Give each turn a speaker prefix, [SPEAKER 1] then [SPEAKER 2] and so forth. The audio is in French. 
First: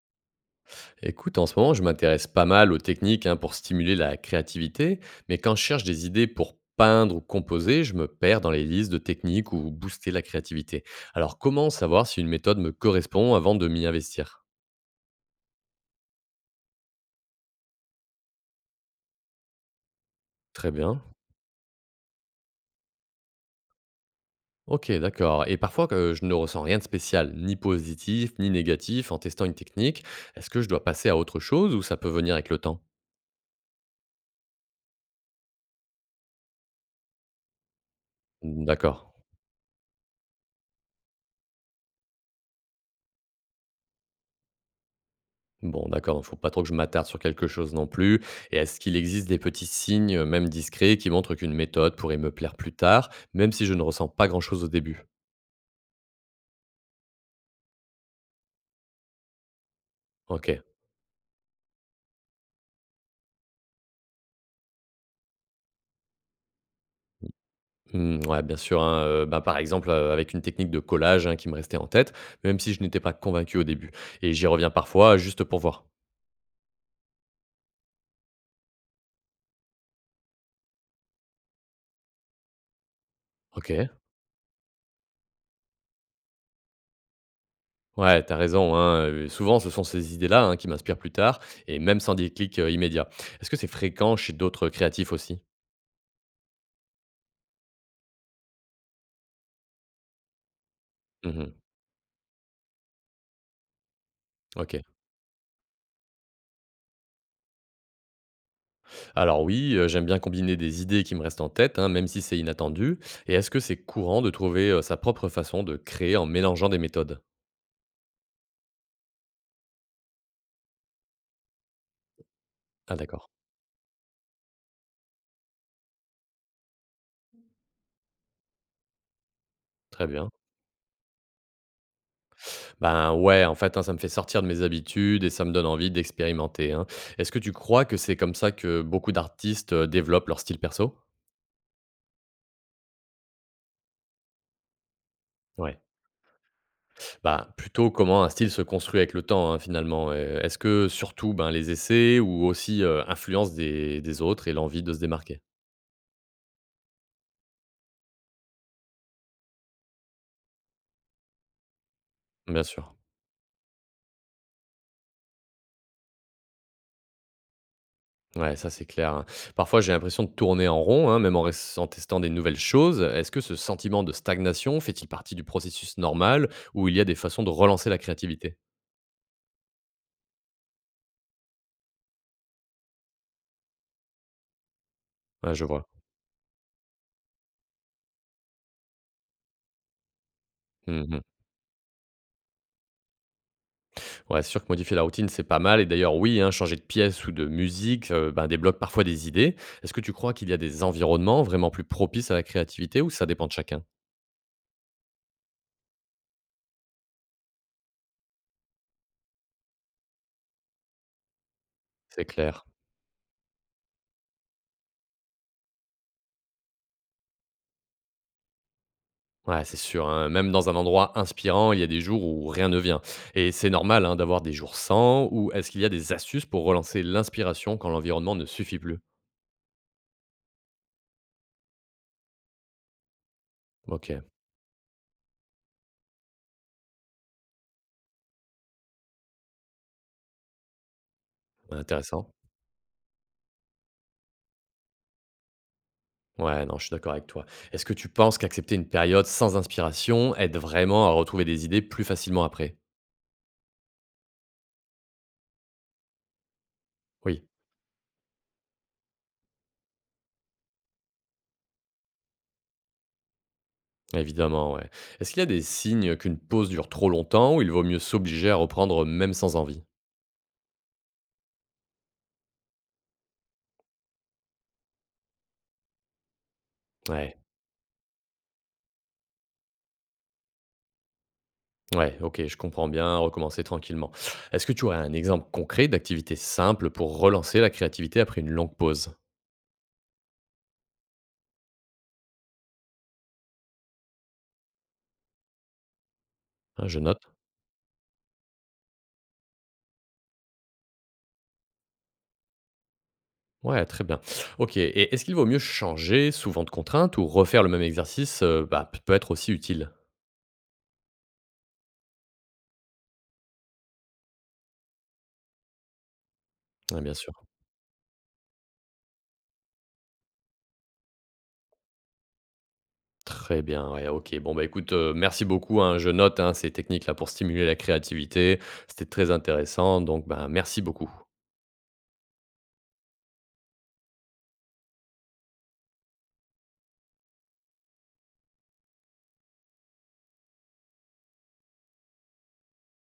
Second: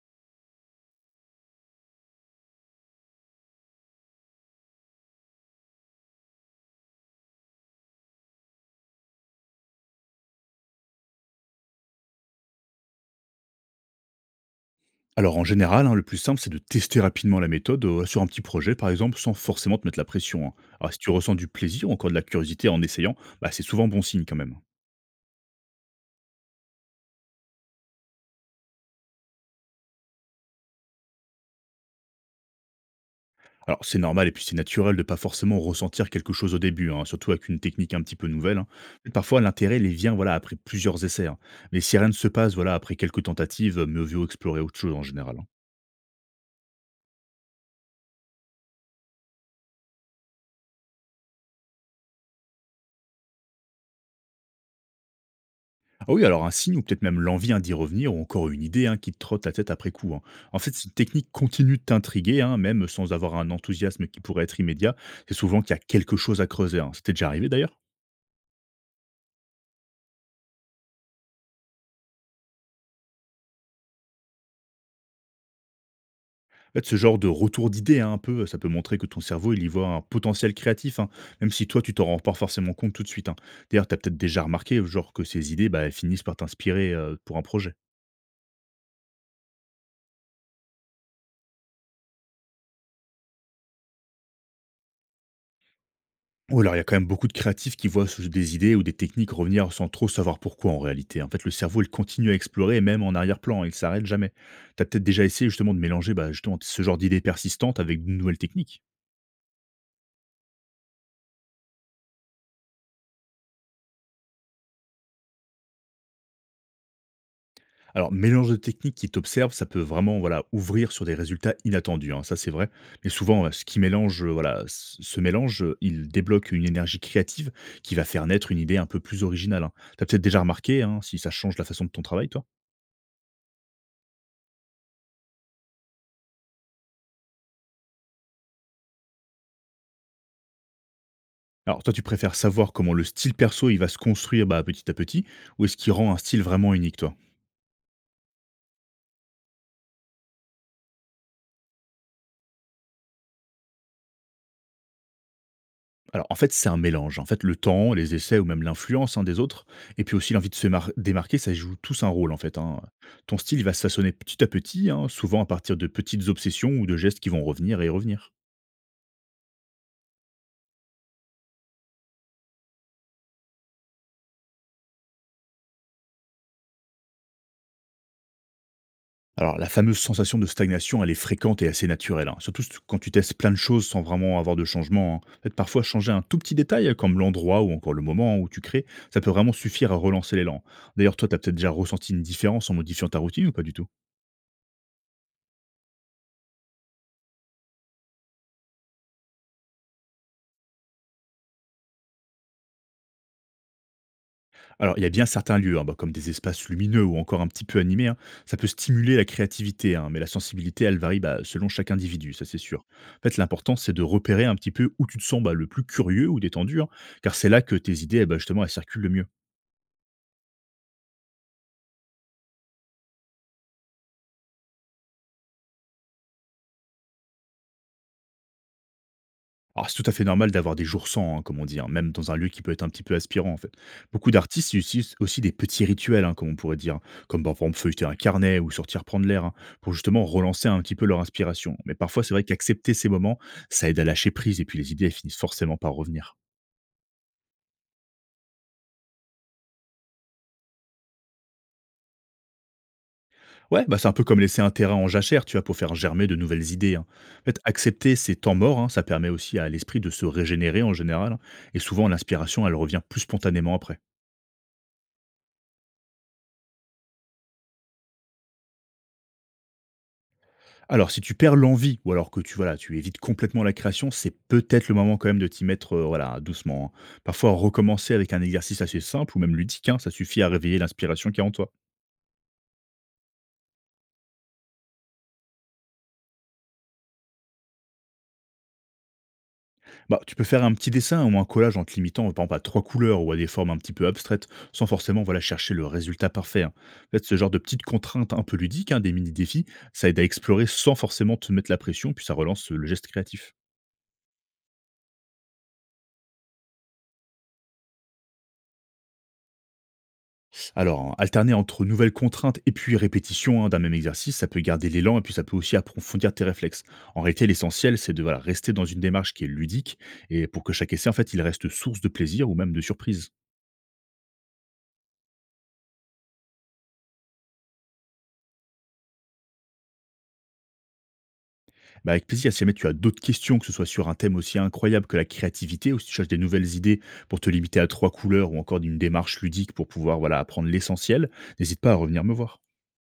[SPEAKER 1] Écoute, en ce moment, je m'intéresse pas mal aux techniques hein, pour stimuler la créativité, mais quand je cherche des idées pour peindre ou composer, je me perds dans les listes de techniques ou booster la créativité. Alors, comment savoir si une méthode me correspond avant de m'y investir.
[SPEAKER 2] Alors en général, hein, le plus simple, c'est de tester rapidement la méthode sur un petit projet, par exemple, sans forcément te mettre la pression, hein.
[SPEAKER 1] Très
[SPEAKER 2] Alors si
[SPEAKER 1] bien.
[SPEAKER 2] tu ressens du plaisir ou encore de la curiosité en essayant, bah, c'est souvent bon signe quand même.
[SPEAKER 1] Ok, d'accord. Et parfois, je ne ressens rien de spécial, ni positif, ni négatif, en testant une technique. Est-ce que je dois passer à autre chose ou ça peut venir avec le temps?
[SPEAKER 2] Alors c'est normal et puis c'est naturel de pas forcément ressentir quelque chose au début, hein, surtout avec une technique un petit peu nouvelle, hein. Mais
[SPEAKER 1] D'accord.
[SPEAKER 2] parfois l'intérêt les vient voilà après plusieurs essais, hein. Mais si rien ne se passe voilà après quelques tentatives, mieux vaut explorer autre chose en général, hein.
[SPEAKER 1] Bon, d'accord, donc faut pas trop que je m'attarde sur quelque chose non plus. Et est-ce qu'il existe des petits signes, même discrets, qui montrent qu'une méthode pourrait me plaire plus tard, même si je ne ressens pas grand-chose au début?
[SPEAKER 2] Ah oui, alors un signe ou peut-être même l'envie hein, d'y revenir ou encore une idée hein, qui te trotte la tête après coup, hein.
[SPEAKER 1] Ok.
[SPEAKER 2] En fait, si une technique continue de t'intriguer, hein, même sans avoir un enthousiasme qui pourrait être immédiat, c'est souvent qu'il y a quelque chose à creuser, hein. C'était déjà arrivé d'ailleurs.
[SPEAKER 1] Hmm, ouais, bien sûr. Hein, bah, par exemple, avec une technique de collage hein, qui me restait en tête, même si je n'étais pas convaincu au début. Et j'y reviens parfois juste pour voir.
[SPEAKER 2] En fait, ce genre de retour d'idée, hein, un peu, ça peut montrer que ton cerveau, il y voit un potentiel créatif, hein, même si toi, tu t'en rends pas forcément compte tout de suite, hein.
[SPEAKER 1] Ok.
[SPEAKER 2] D'ailleurs, tu as peut-être déjà remarqué genre, que ces idées bah, elles finissent par t'inspirer pour un projet.
[SPEAKER 1] Ouais, t'as raison. Hein, souvent, ce sont ces idées-là hein, qui m'inspirent plus tard, et même sans déclic immédiat. Est-ce que c'est fréquent chez d'autres créatifs aussi?
[SPEAKER 2] Oui, alors il y a quand même beaucoup de créatifs qui voient des idées ou des techniques revenir sans trop savoir pourquoi en réalité. En fait, le
[SPEAKER 1] Mhm.
[SPEAKER 2] cerveau, il continue à explorer, même en arrière-plan, il s'arrête jamais.
[SPEAKER 1] Ok.
[SPEAKER 2] Tu as peut-être déjà essayé justement de mélanger bah, justement, ce genre d'idées persistantes avec de nouvelles techniques.
[SPEAKER 1] Alors oui, j'aime bien combiner des idées qui me restent en tête, hein, même si c'est inattendu. Et est-ce que c'est courant de trouver, sa propre façon de créer en mélangeant des méthodes?
[SPEAKER 2] Alors, mélange de techniques qui t'observent, ça peut vraiment voilà, ouvrir sur des résultats inattendus, hein, ça c'est vrai.
[SPEAKER 1] Ah
[SPEAKER 2] Mais
[SPEAKER 1] d'accord,
[SPEAKER 2] souvent, ce qui mélange, voilà, ce mélange, il débloque une énergie créative qui va faire naître une idée un peu plus originale, hein. Tu as
[SPEAKER 1] très
[SPEAKER 2] peut-être
[SPEAKER 1] bien.
[SPEAKER 2] déjà remarqué hein, si ça change la façon de ton travail, toi?
[SPEAKER 1] Ben ouais, en fait, hein, ça me fait sortir de mes habitudes et ça me donne envie d'expérimenter, hein. Est-ce que tu crois que c'est comme ça que beaucoup d'artistes, développent leur style perso?
[SPEAKER 2] Alors toi, tu préfères savoir comment le style perso, il va se construire, bah, petit à petit, ou est-ce
[SPEAKER 1] Ouais.
[SPEAKER 2] qu'il rend un style vraiment unique, toi?
[SPEAKER 1] Bah, plutôt comment un style se construit avec le temps, hein, finalement, est-ce que surtout, ben, les essais ou aussi, influence des autres et l'envie de se démarquer?
[SPEAKER 2] Alors en fait, c'est un mélange. En fait, le temps, les essais ou même l'influence, hein, des autres, et puis aussi l'envie de se démarquer, ça joue tous un rôle en fait,
[SPEAKER 1] Bien
[SPEAKER 2] hein.
[SPEAKER 1] sûr.
[SPEAKER 2] Ton style, il va se façonner petit à petit, hein, souvent à partir de petites obsessions ou de gestes qui vont revenir et revenir.
[SPEAKER 1] Ouais, ça c'est clair, hein. Parfois j'ai l'impression de tourner en rond, hein, même en, en testant des nouvelles choses. Est-ce que ce sentiment de stagnation fait-il partie du processus normal ou il y a des façons de relancer la créativité?
[SPEAKER 2] Alors, la fameuse sensation de stagnation, elle est fréquente et assez naturelle, hein. Surtout quand tu testes plein de choses sans vraiment avoir de changement, hein. En fait,
[SPEAKER 1] Ouais, je
[SPEAKER 2] parfois,
[SPEAKER 1] vois.
[SPEAKER 2] changer un tout petit détail, comme l'endroit ou encore le moment où tu crées, ça peut vraiment suffire à relancer l'élan. D'ailleurs,
[SPEAKER 1] Mhm.
[SPEAKER 2] toi, tu as peut-être déjà ressenti une différence en modifiant ta routine ou pas du tout?
[SPEAKER 1] Ouais, c'est sûr que modifier la routine, c'est pas mal. Et d'ailleurs, oui, hein, changer de pièce ou de musique ben, débloque parfois des idées. Est-ce que tu crois qu'il y a des environnements vraiment plus propices à la créativité ou ça dépend de chacun?
[SPEAKER 2] Alors, il y a bien certains lieux, hein, bah, comme des espaces lumineux ou encore un petit peu animés, hein. Ça peut stimuler la créativité, hein, mais la sensibilité, elle varie bah, selon chaque
[SPEAKER 1] C'est
[SPEAKER 2] individu, ça c'est
[SPEAKER 1] clair.
[SPEAKER 2] sûr. En fait, l'important, c'est de repérer un petit peu où tu te sens bah, le plus curieux ou détendu, hein, car c'est là que tes idées, eh ben, justement, elles circulent le mieux.
[SPEAKER 1] Ouais, c'est sûr, hein. Même dans un endroit inspirant, il y a des jours où rien ne vient. Et c'est normal hein, d'avoir des jours sans, ou est-ce qu'il y a des astuces pour relancer l'inspiration quand l'environnement ne suffit plus?
[SPEAKER 2] Alors, c'est tout à fait normal d'avoir des jours sans, hein, comme on dit, hein, même dans un lieu qui peut être un petit peu aspirant, en fait.
[SPEAKER 1] Ok,
[SPEAKER 2] Beaucoup d'artistes utilisent aussi des petits rituels, hein, comme on pourrait dire, comme par exemple feuilleter un carnet ou sortir prendre l'air, hein, pour justement relancer un petit peu leur inspiration. Mais parfois,
[SPEAKER 1] intéressant.
[SPEAKER 2] c'est vrai qu'accepter ces moments, ça aide à lâcher prise, et puis les idées, elles finissent forcément par revenir.
[SPEAKER 1] Ouais, non, je suis d'accord avec toi. Est-ce que tu penses qu'accepter une période sans inspiration aide vraiment à retrouver des idées plus facilement après?
[SPEAKER 2] Ouais, bah c'est un peu comme laisser un terrain en jachère, tu vois, pour faire germer de nouvelles idées, hein. En
[SPEAKER 1] Oui,
[SPEAKER 2] fait, accepter ces temps morts, hein, ça permet aussi à l'esprit de se régénérer en général, hein, et souvent l'inspiration, elle revient plus spontanément après.
[SPEAKER 1] évidemment, ouais. Est-ce qu'il y a des signes qu'une pause dure trop longtemps ou il vaut mieux s'obliger à reprendre même sans envie?
[SPEAKER 2] Alors, si tu perds l'envie ou alors que tu voilà, tu évites complètement la création, c'est peut-être le moment quand même de t'y mettre, voilà, doucement, hein.
[SPEAKER 1] Ouais.
[SPEAKER 2] Parfois, recommencer avec un exercice assez simple ou même ludique, hein, ça suffit à réveiller l'inspiration qui est en toi.
[SPEAKER 1] Ouais, OK, je comprends bien, recommencer tranquillement. Est-ce que tu aurais un exemple concret d'activité simple pour relancer la créativité après une longue pause?
[SPEAKER 2] Bah, tu peux faire un petit dessin ou un collage en te limitant, par exemple, à 3 couleurs ou à des formes un petit peu abstraites, sans forcément, voilà, chercher le résultat parfait, hein.
[SPEAKER 1] Hein, je
[SPEAKER 2] En fait,
[SPEAKER 1] note.
[SPEAKER 2] ce genre de petites contraintes un peu ludiques, hein, des mini défis, ça aide à explorer sans forcément te mettre la pression, puis ça relance, le geste créatif.
[SPEAKER 1] Ouais, très bien. OK, et est-ce qu'il vaut mieux changer souvent de contrainte ou refaire le même exercice, bah, peut être aussi utile?
[SPEAKER 2] Alors, alterner entre nouvelles contraintes et puis répétition hein, d'un même exercice, ça peut garder l'élan et puis ça peut aussi approfondir tes réflexes.
[SPEAKER 1] Ouais, bien
[SPEAKER 2] En
[SPEAKER 1] sûr.
[SPEAKER 2] réalité, l'essentiel, c'est de voilà, rester dans une démarche qui est ludique et pour que chaque essai, en fait, il reste source de plaisir ou même de surprise.
[SPEAKER 1] Très bien, ouais, OK. Bon, bah, écoute, merci beaucoup, hein. Je note, hein, ces techniques-là pour stimuler la créativité. C'était très intéressant donc, bah, merci beaucoup.
[SPEAKER 2] Bah, avec plaisir, si jamais tu as d'autres questions, que ce soit sur un thème aussi incroyable que la créativité ou si tu cherches des nouvelles idées pour te limiter à trois couleurs ou encore d'une démarche ludique pour pouvoir voilà, apprendre l'essentiel, n'hésite pas à revenir me voir.